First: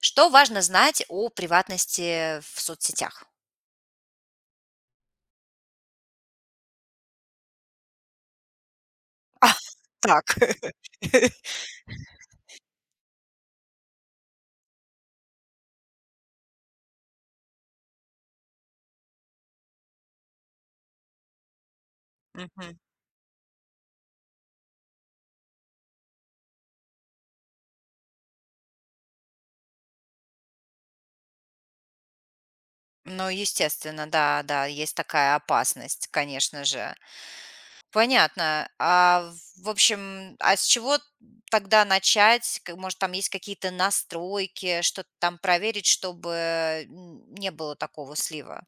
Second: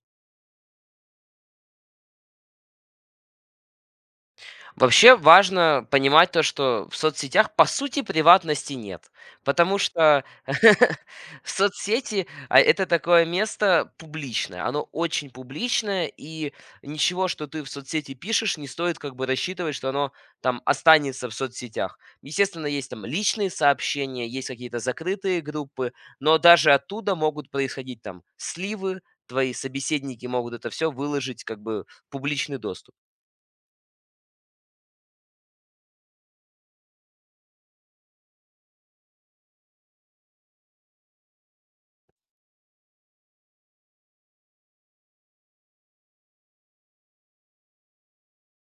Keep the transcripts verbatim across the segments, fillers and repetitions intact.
Что важно знать о приватности в соцсетях? Вообще важно понимать то, что в соцсетях по сути приватности нет, А, потому так. что соцсети- а, это такое место публичное, оно очень публичное, и ничего, что ты в соцсети пишешь, не стоит как бы рассчитывать, что оно там останется в соцсетях. Естественно, Мгм. есть там личные сообщения, есть какие-то закрытые группы, но даже оттуда могут происходить там сливы, твои собеседники могут это все выложить как бы в публичный доступ. Ну, естественно, да, да, есть такая опасность, конечно же. Понятно. А в в общем, а с чего тогда начать? К- Может, там есть какие-то настройки, что-то там проверить, чтобы м, не было такого слива?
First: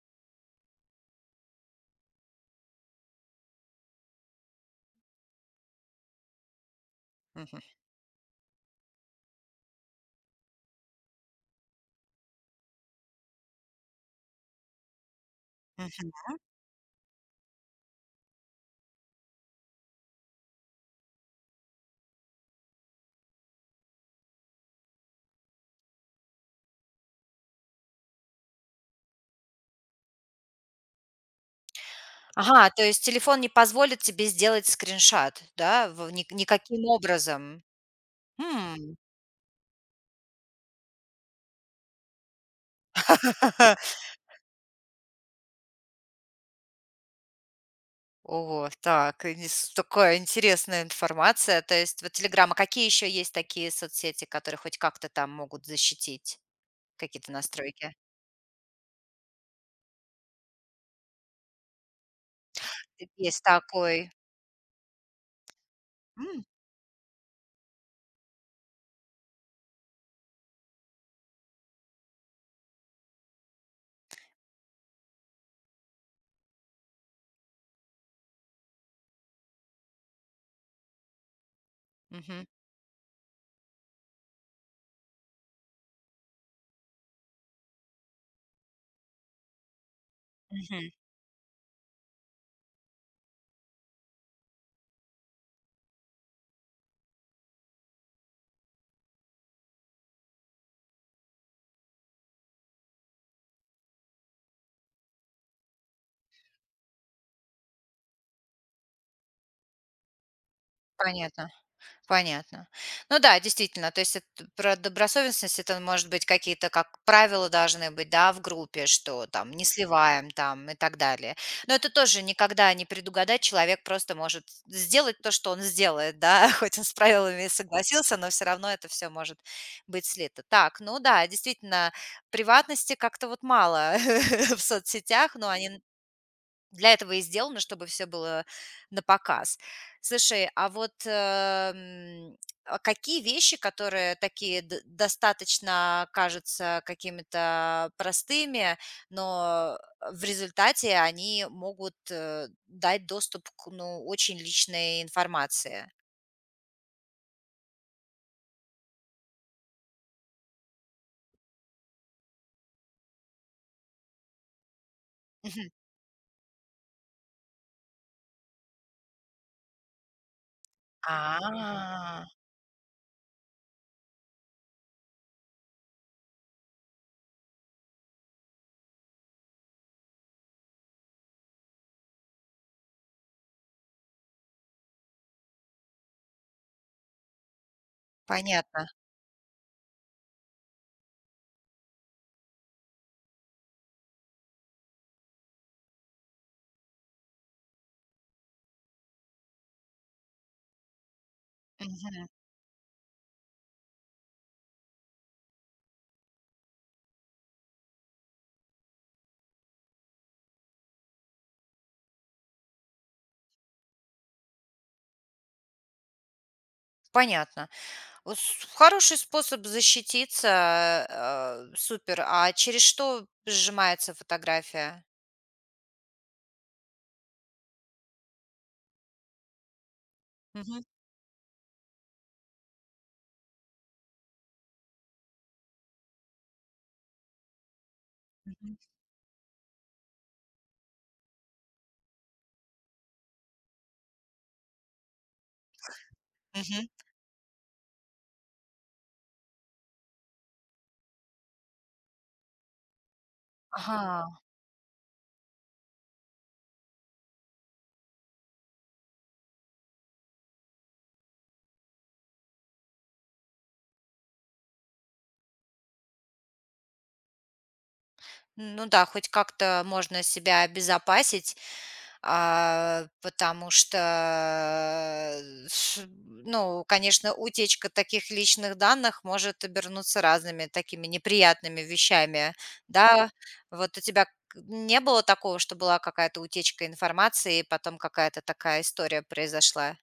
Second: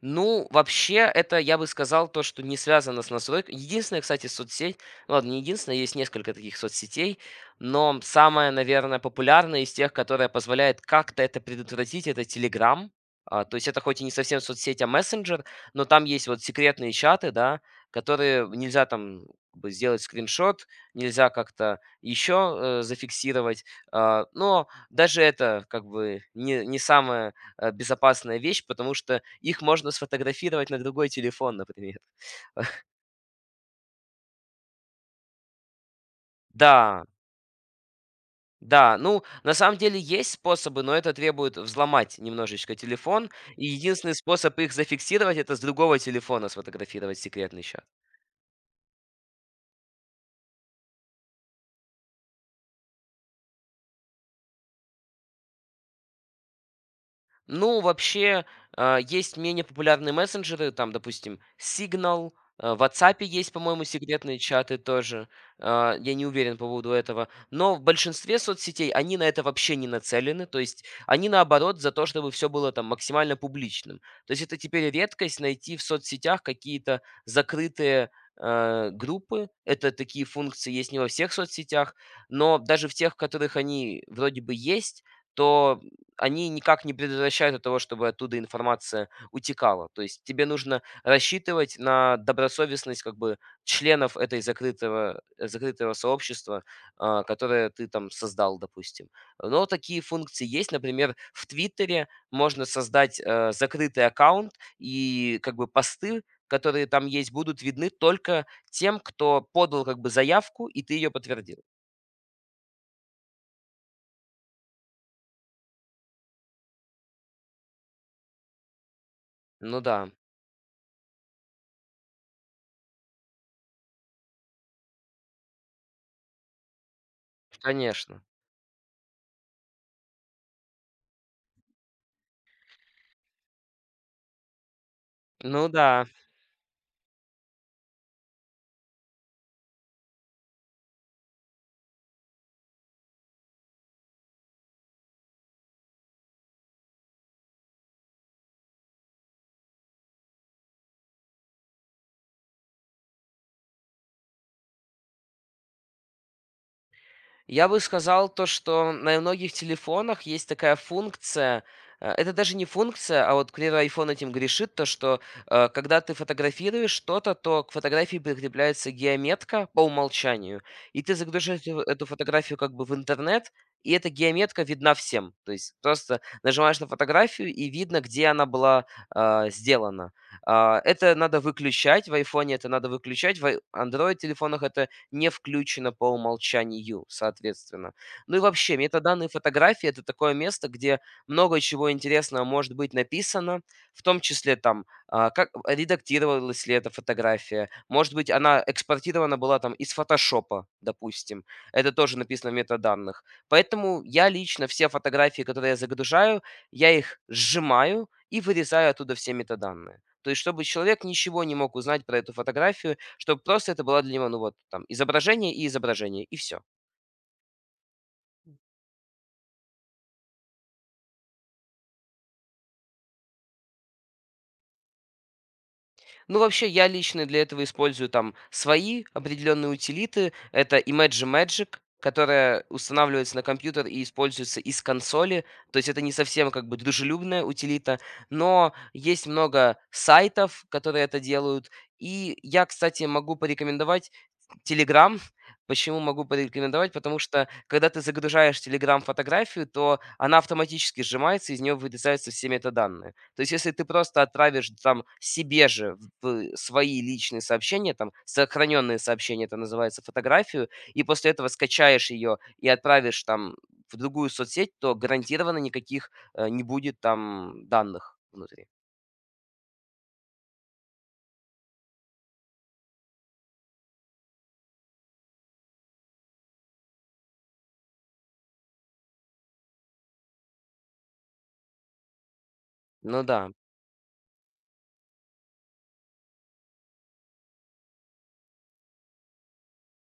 Ну, вообще, это я бы сказал то, что не связано с настройкой. Единственная, кстати, соцсеть, ну, ладно, не единственная, есть несколько таких соцсетей, Мгм. но самая, наверное, популярная из тех, которая позволяет как-то это предотвратить, это Telegram. А, то есть это хоть и не совсем соцсеть, а мессенджер, но там Мгм. есть вот секретные чаты, да, которые нельзя там как бы сделать скриншот, нельзя как-то еще э, зафиксировать. А, но даже это как бы не, не самое э, безопасная вещь, потому что их можно сфотографировать на другой телефон, например. Ага, то есть телефон не позволит тебе сделать скриншот, да, в- ни- никаким Да, образом. Хм. да, ну, на самом деле есть способы, но это требует взломать немножечко телефон. И единственный способ их зафиксировать — это с другого телефона сфотографировать секретный счет. О, так, и нес такая интересная информация. То есть вот «Телеграм», а какие еще есть такие соцсети, которые хоть как-то там могут защитить какие-то Ну, настройки? вообще, а, есть менее популярные мессенджеры, там, допустим, Signal, э, в WhatsApp Есть есть, по-моему, такой. секретные чаты тоже. А, я не М, уверен по поводу этого. Но в большинстве соцсетей они на это вообще не нацелены. То есть они, наоборот, за то, чтобы все было там максимально публичным. То есть это теперь редкость найти в соцсетях какие-то закрытые, э, группы. Это такие функции есть не во всех соцсетях, мгм, но даже в тех, в которых они вроде бы есть, то они никак не предотвращают от того, чтобы оттуда информация утекала. То есть тебе нужно мгм, рассчитывать на добросовестность как бы членов этой закрытого, э, закрытого сообщества, а, которое ты там создал, допустим. Но такие функции есть. Например, в Твиттере можно создать э, закрытый аккаунт, и как бы посты, которые там есть, будут видны только тем, кто подал как бы заявку, и ты ее понятно. подтвердил. Понятно. Ну да, действительно, то есть это про добросовестность, это, может быть, какие-то как правила должны быть, да, в группе, что там не Ну да, сливаем там и так далее. Но это тоже никогда не предугадать, человек просто может сделать то, что он сделает, да, хоть он с правилами и согласился, конечно. но все равно это все может быть слито. Так, ну да, действительно, приватности как-то вот мало в соцсетях, но Ну они да. для этого и сделано, чтобы все было на показ. Слушай, а вот, эм, а какие вещи, которые такие д достаточно кажутся какими-то простыми, но в результате они могут, э, дать доступ к, ну, очень личной информации? Я бы сказал то, что на многих телефонах есть такая функция. э, Это даже не функция, а вот, к примеру, iPhone этим грешит, то, что Мгм. э, когда ты фотографируешь что-то, то к фотографии прикрепляется геометка по умолчанию, и ты загружаешь эту эту А, фотографию как бы в интернет, и эта геометка видна всем. То есть просто нажимаешь на фотографию, и видно, где она была а, сделана. А, это надо выключать, в iPhone это надо выключать, в ай- Android-телефонах это не включено по умолчанию, соответственно. Ну и вообще, понятно. метаданные фотографии — это такое место, где много чего интересного может быть написано, в том числе там, а, как редактировалась ли эта фотография, может быть, она экспортирована была там из фотошопа, допустим. Это тоже Мгм. написано в метаданных. Поэтому я лично все фотографии, которые я загружаю, я их сжимаю и вырезаю оттуда все метаданные. То есть, чтобы человек ничего не мог узнать про эту фотографию, чтобы просто это была для него, ну вот, там, изображение и изображение, и все. Понятно. О, с хороший способ защититься, э, супер. А через что сжимается фотография? Ну, вообще, я лично для этого использую там свои определенные утилиты. Это Мгм, Imagi Magic, которая устанавливается на компьютер и используется из консоли. То есть это не совсем как бы дружелюбная утилита, но мгм, есть много сайтов, которые это делают. И я, кстати, могу порекомендовать Телеграм. Почему могу мгм. порекомендовать? Потому что, когда ты загружаешь Телеграм-фотографию, то она автоматически сжимается, из нее вырезаются все метаданные. То есть, если ты просто Ага. отправишь там себе же в свои личные сообщения, там сохраненные сообщения, это называется, фотографию, и после этого скачаешь ее и отправишь там в другую соцсеть, то гарантированно никаких э, не будет там данных внутри. Ну да, хоть как-то можно себя обезопасить, а, потому что, э, с- ну, конечно, утечка таких личных данных может обернуться разными такими неприятными вещами, Ну да. да. Вот у тебя к- не было такого, что была какая-то утечка информации, и потом какая-то такая история произошла?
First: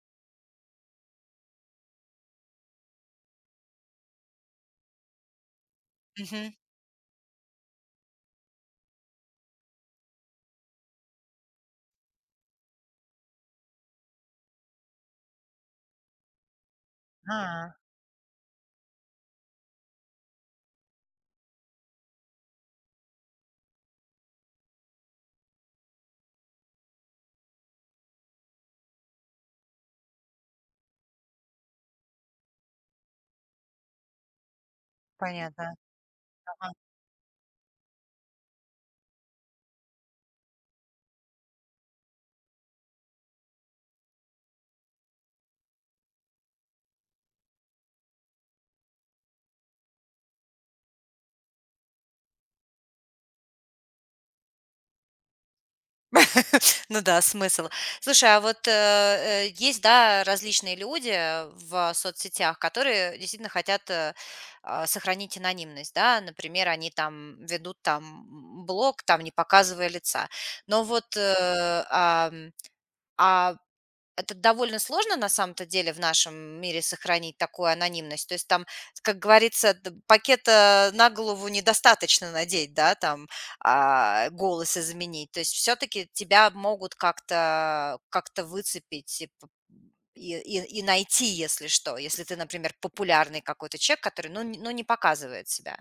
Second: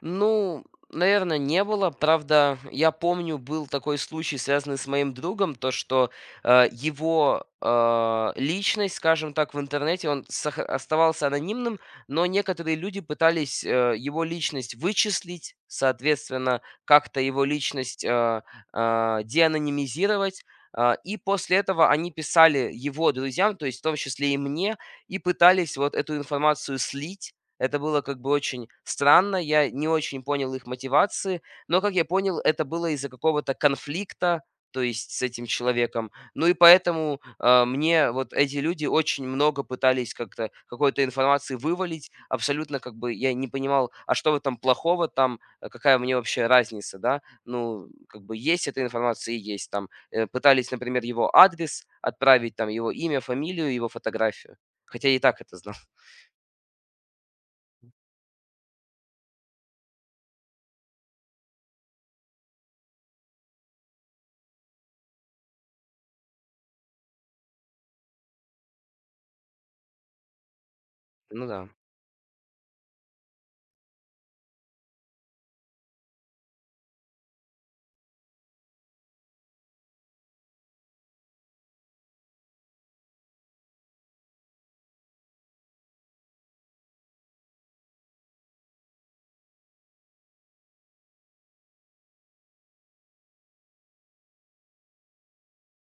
Ну, наверное, не было. Правда, я помню, был такой случай, связанный с моим другом, то, что Мгм. э, его э, личность, скажем так, в интернете, он сох- оставался анонимным, но некоторые люди пытались э, его личность вычислить, соответственно, как-то его А, личность э, э, деанонимизировать. а, И после этого они писали его друзьям, то есть в том числе и мне, и пытались вот эту информацию слить, это было как бы очень странно, я не очень понял их мотивации, но, как я понял, это было из-за какого-то конфликта, то есть с этим понятно. человеком. Ну и поэтому а, мне вот эти люди очень много пытались как-то какой-то информации вывалить, абсолютно как бы я не понимал, а что в этом плохого, там э, какая мне вообще разница, да? Ну, как бы есть эта информация и есть там. Э, Пытались, например, его адрес отправить, там его имя, фамилию, его фотографию. Хотя я и так это знал. Ну да, смысл. Слушай, а вот, э, э, есть, да, различные люди, э, в соцсетях, которые действительно хотят, э, а, сохранить анонимность, да. Например, они там ведут там, блог, там, не показывая лица. Но вот, Ну да. э, ам, а это довольно сложно на самом-то деле в нашем мире сохранить такую анонимность. То есть там, как говорится, д- пакета на голову недостаточно надеть, да, там а, голоса заменить. То есть все-таки тебя могут как-то как-то выцепить и, п- и, и- и найти, если что. Если ты, например, популярный какой-то человек, который, ну, н- ну не показывает себя.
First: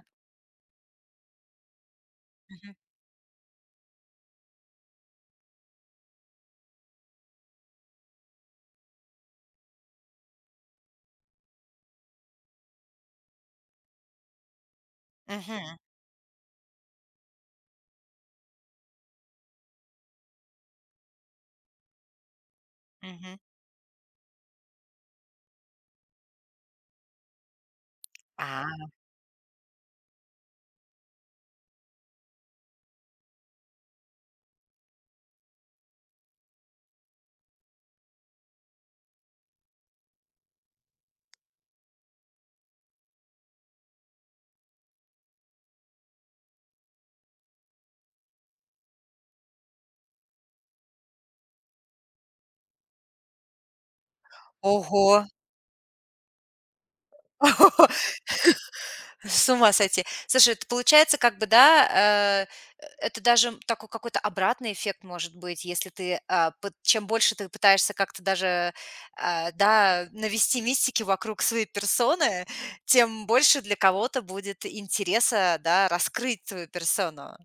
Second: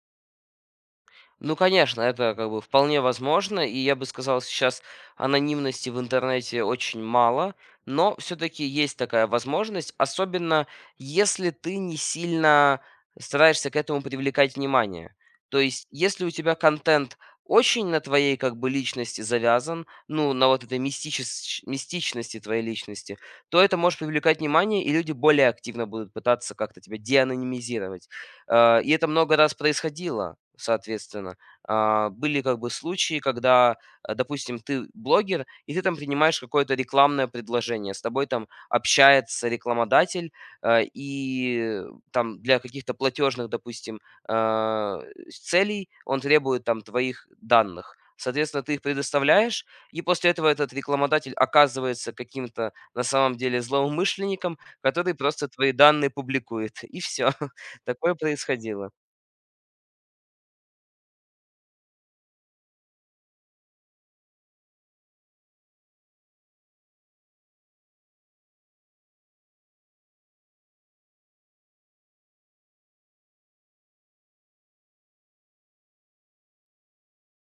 Ну, конечно, это как бы Мгм. вполне возможно, и я бы сказал, сейчас анонимности в интернете очень мало, но все-таки есть такая возможность, особенно если ты не сильно стараешься к этому привлекать внимание. То Мгм. есть, если у тебя контент очень на твоей как бы личности завязан, ну, на вот этой мистичес- мистичности твоей личности, Мгм. то это может привлекать внимание, и люди более активно будут пытаться как-то тебя деанонимизировать. А, Э, и это много раз происходило, соответственно. А, были как бы случаи, когда, э, допустим, ты блогер, и ты там принимаешь какое-то рекламное предложение, с тобой там общается рекламодатель, э, и там для каких-то платежных, допустим, а, целей он требует там твоих данных. Соответственно, ты их предоставляешь, и после этого этот рекламодатель оказывается каким-то на самом деле злоумышленником, который ого. просто твои данные публикует. И все. Такое происходило. С ума сойти. Слушай, это получается как бы, да, э, это даже такой какой-то обратный эффект может быть, если ты, а, пыт чем больше ты пытаешься как-то даже, а, да, навести мистики вокруг своей персоны, тем больше для кого-то будет интереса, да, раскрыть твою персону.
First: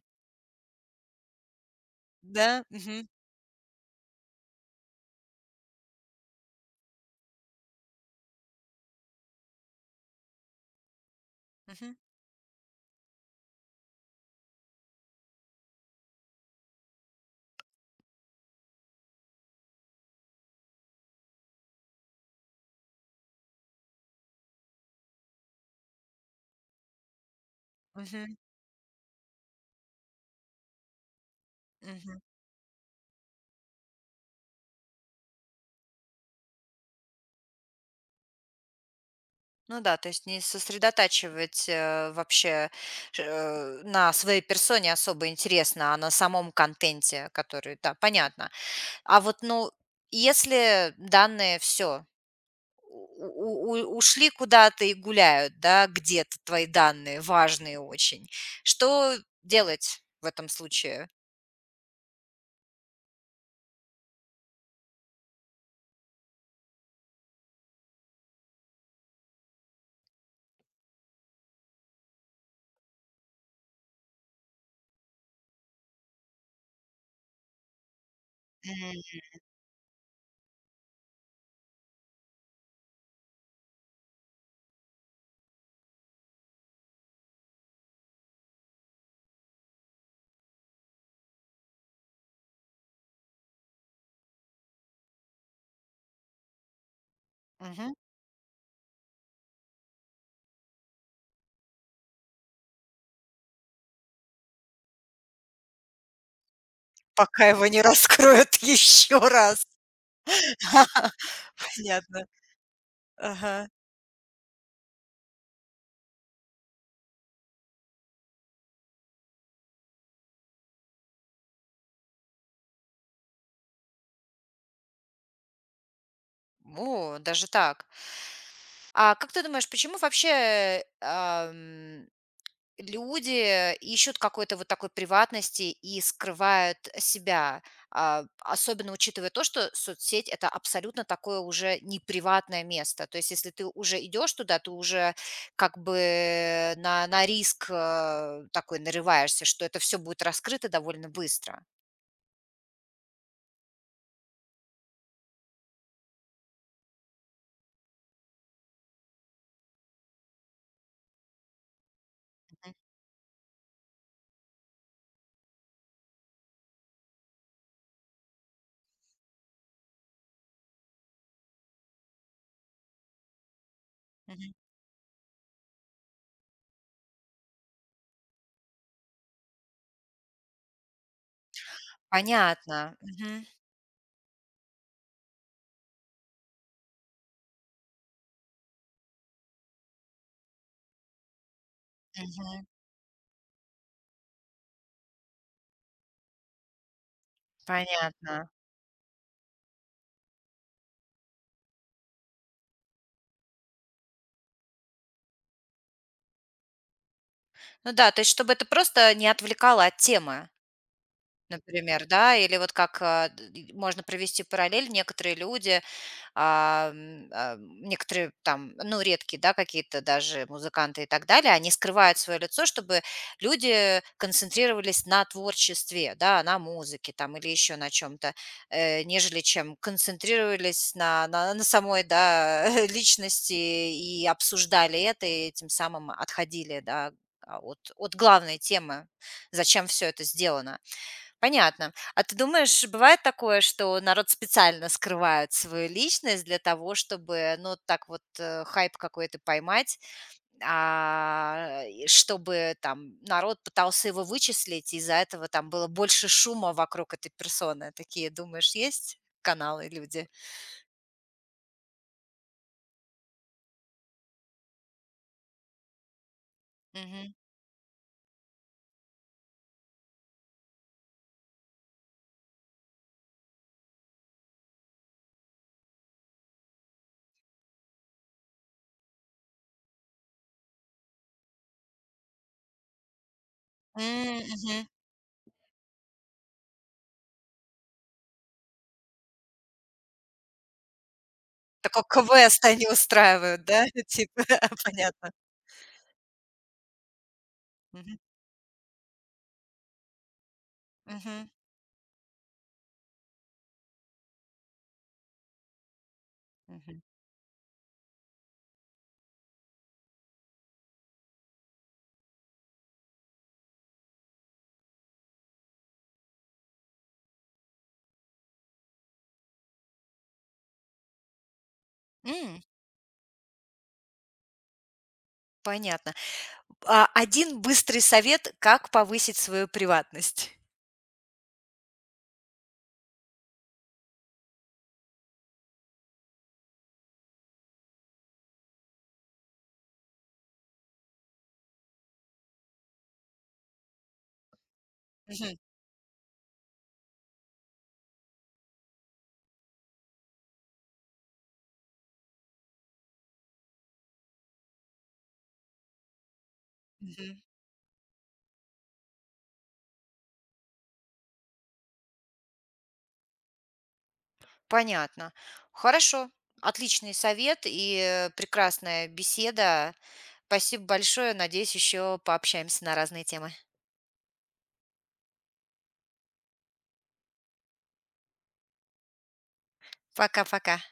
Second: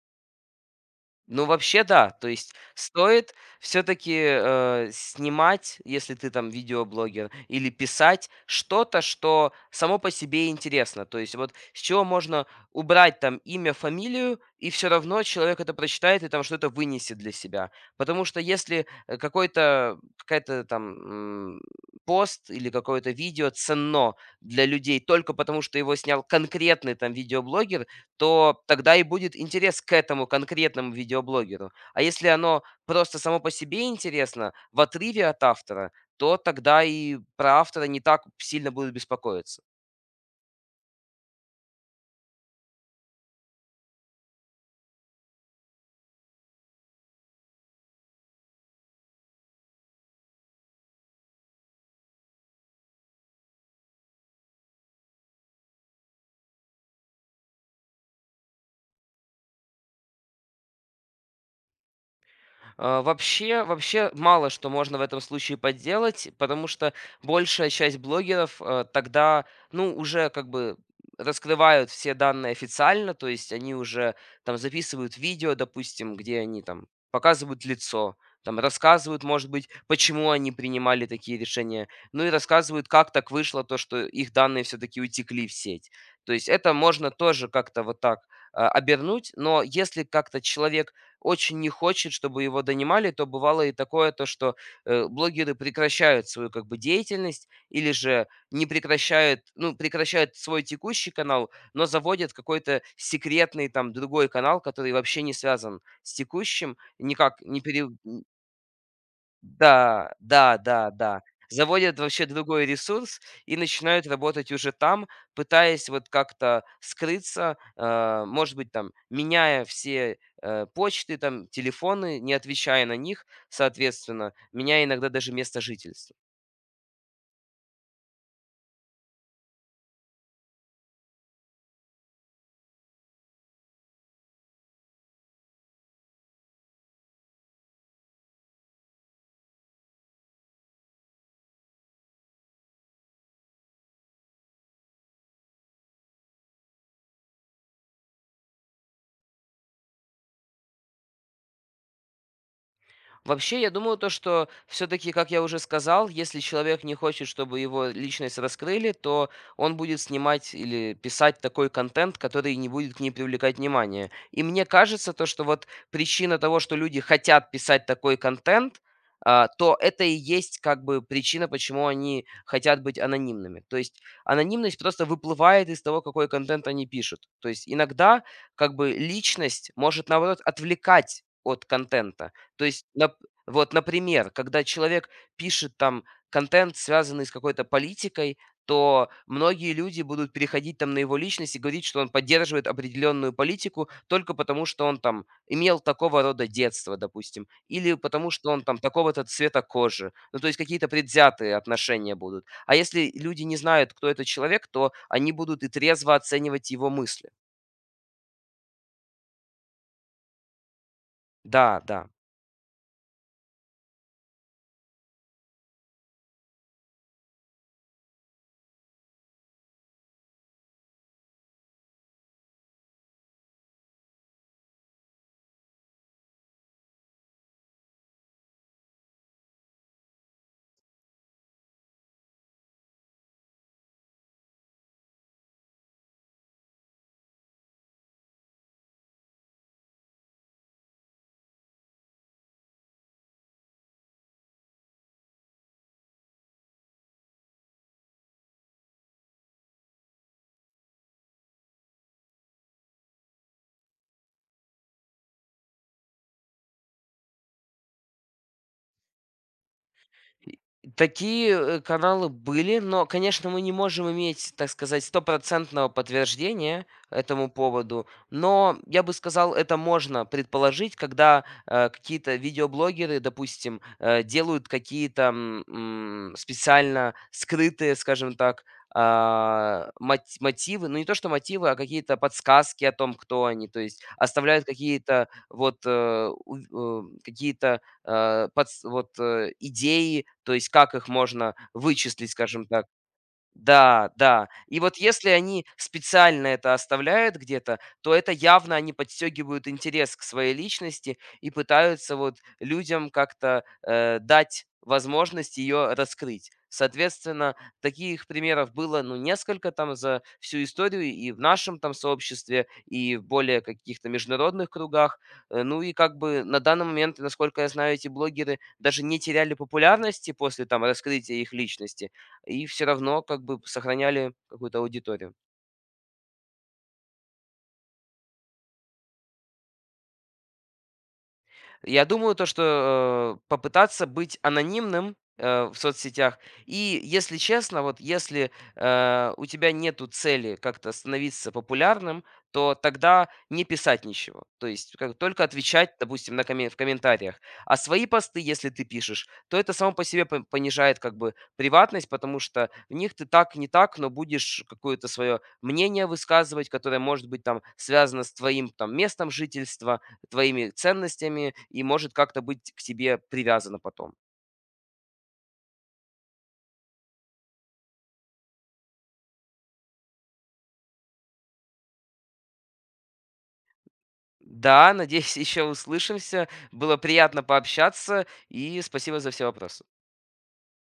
Ну, вообще, да. То есть Да? Мгм. стоит все таки снимать, если ты там видеоблогер, или писать что-то, что само по себе интересно. То есть вот с Мгм. чего можно убрать там имя, фамилию, и все равно человек это прочитает и там что-то вынесет для себя. Потому что если, э, какой-то какая-то там, м, пост или какое-то видео ценно для людей только потому, что его снял конкретный там видеоблогер, Мгм. то тогда и будет интерес к этому конкретному видеоблогеру. А Мгм. если оно просто само по себе интересно, в отрыве от автора, то тогда и про автора не так сильно будут беспокоиться. Ну да, то есть не сосредотачивать э, вообще ш- э, на своей персоне особо интересно, а на самом контенте, который, да, понятно. А вот, ну, если данные все ушли куда-то и гуляют, да, где-то твои данные важные очень, что делать в этом случае? А, вообще вообще мало что можно в этом случае подделать, потому что большая часть блогеров, э, тогда, ну, уже как бы раскрывают все данные официально, то есть они уже там записывают видео, допустим, где они там показывают лицо, там Мгм. рассказывают, может быть, почему они принимали такие решения, ну и рассказывают, как так вышло то, что их данные все-таки утекли в сеть. То есть это можно тоже как-то вот так, а, обернуть, но если как-то человек очень не хочет, чтобы его донимали, то бывало и такое, то что э, блогеры прекращают свою как бы деятельность или Мгм. же не прекращают, ну, прекращают свой текущий канал, но заводят какой-то секретный там другой канал, который вообще не связан с текущим, никак Пока не, его не пере- раскроют еще раз. да, да, да, да. Заводят Понятно. вообще другой ресурс и Ага. начинают работать уже там, пытаясь вот как-то скрыться, э, может быть, там, меняя все э, почты, там, телефоны, не отвечая на них, соответственно, меняя иногда даже место жительства. О, даже так. А как ты думаешь, почему вообще, ам, люди ищут какой-то вот такой приватности и скрывают себя? А, особенно учитывая то, что соцсеть — это абсолютно такое уже неприватное место. То есть если ты уже идешь туда, ты уже как бы на на риск, э, такой нарываешься, что это все будет раскрыто довольно быстро. Вообще, я думаю, то, что все-таки, как я уже сказал, если человек не хочет, чтобы его личность раскрыли, то он будет снимать или писать такой контент, который не Мгм, будет к ней привлекать внимание. И мне кажется, то, что вот причина того, что люди хотят писать такой контент, а, то это и есть как бы причина, почему они хотят быть анонимными. То есть мгм. анонимность просто выплывает из того, какой контент они пишут. То есть иногда как бы личность может, наоборот, отвлекать от контента. То есть, Понятно. нап- Мгм, вот, например, когда человек пишет там контент, связанный с какой-то политикой, то многие люди будут переходить там на его личность и говорить, что он мгм. поддерживает определенную политику только потому, что он там имел такого рода детство, допустим, или потому, Понятно. что он там такого-то цвета кожи. Ну, то есть какие-то предвзятые отношения будут. А если люди не знают, кто этот человек, то они будут и трезво оценивать его мысли. Ну да, то есть чтобы это просто не отвлекало от темы. Да, Например, да. да, или вот как, а, д д можно провести параллель. Некоторые люди, а, м, а, некоторые там, ну, редкие, да, какие-то даже музыканты и так далее, они скрывают свое лицо, чтобы люди концентрировались на творчестве, да, на музыке там или еще на чем то э, нежели чем концентрировались на на на самой, да, личности и обсуждали это, и тем самым отходили, да, а, от от главной темы, зачем все это сделано. Понятно. А ты думаешь, бывает такое, что народ специально скрывает свою личность для того, чтобы, ну, так вот, э, хайп какой-то поймать, а, и чтобы там народ пытался его вычислить, и из-за этого там было больше шума вокруг этой персоны? Такие, думаешь, есть каналы, люди? Такие, э, каналы были, но, конечно, мы не можем иметь, так сказать, стопроцентного подтверждения Мгм. этому поводу. Но я бы сказал, это можно предположить, когда, э, какие-то видеоблогеры, допустим, э, делают какие-то, м, м, специально скрытые, скажем так, а, мать мотивы. Ну, не то что мотивы, а какие-то подсказки о том, кто они. То есть М, оставляют мгм. какие-то вот, э, ув э, какие-то э, подс вот, э, идеи, то есть как их можно Такой вычислить, квест скажем они так, устраивают, да? да, Типа, да. И вот если понятно. они специально это оставляют где-то, то Мгм. это явно они подстегивают интерес к своей личности Мгм. и пытаются вот людям как-то э, дать возможность ее раскрыть. Мгм. Соответственно, таких примеров было ну, несколько там за всю историю и в нашем там сообществе, и в более каких-то международных кругах. Э, Ну и как бы на данный момент, насколько я знаю, эти блогеры даже не теряли популярности после там раскрытия их личности, М, и все равно как бы сохраняли какую-то аудиторию. понятно. А, один быстрый совет, как повысить свою приватность. Я думаю, то, что э, попытаться быть анонимным э, в соцсетях. И, если честно, вот если э, у тебя нету цели как-то становиться популярным, то тогда не писать ничего. То есть как, только Мгм, отвечать, допустим, на коммен- в комментариях. А свои посты, если ты пишешь, то это само по себе по- понижает как бы приватность, потому что в них ты так не так, но будешь какое-то свое мнение высказывать, которое может мгм. быть там связано с твоим там местом жительства, твоими ценностями и может как-то быть к тебе привязано потом. Понятно. Хорошо. Отличный совет и, э, прекрасная беседа. Спасибо большое. Надеюсь, еще пообщаемся на разные темы. Да, надеюсь, еще услышимся. Было приятно пообщаться и спасибо за все вопросы. Пока-пока.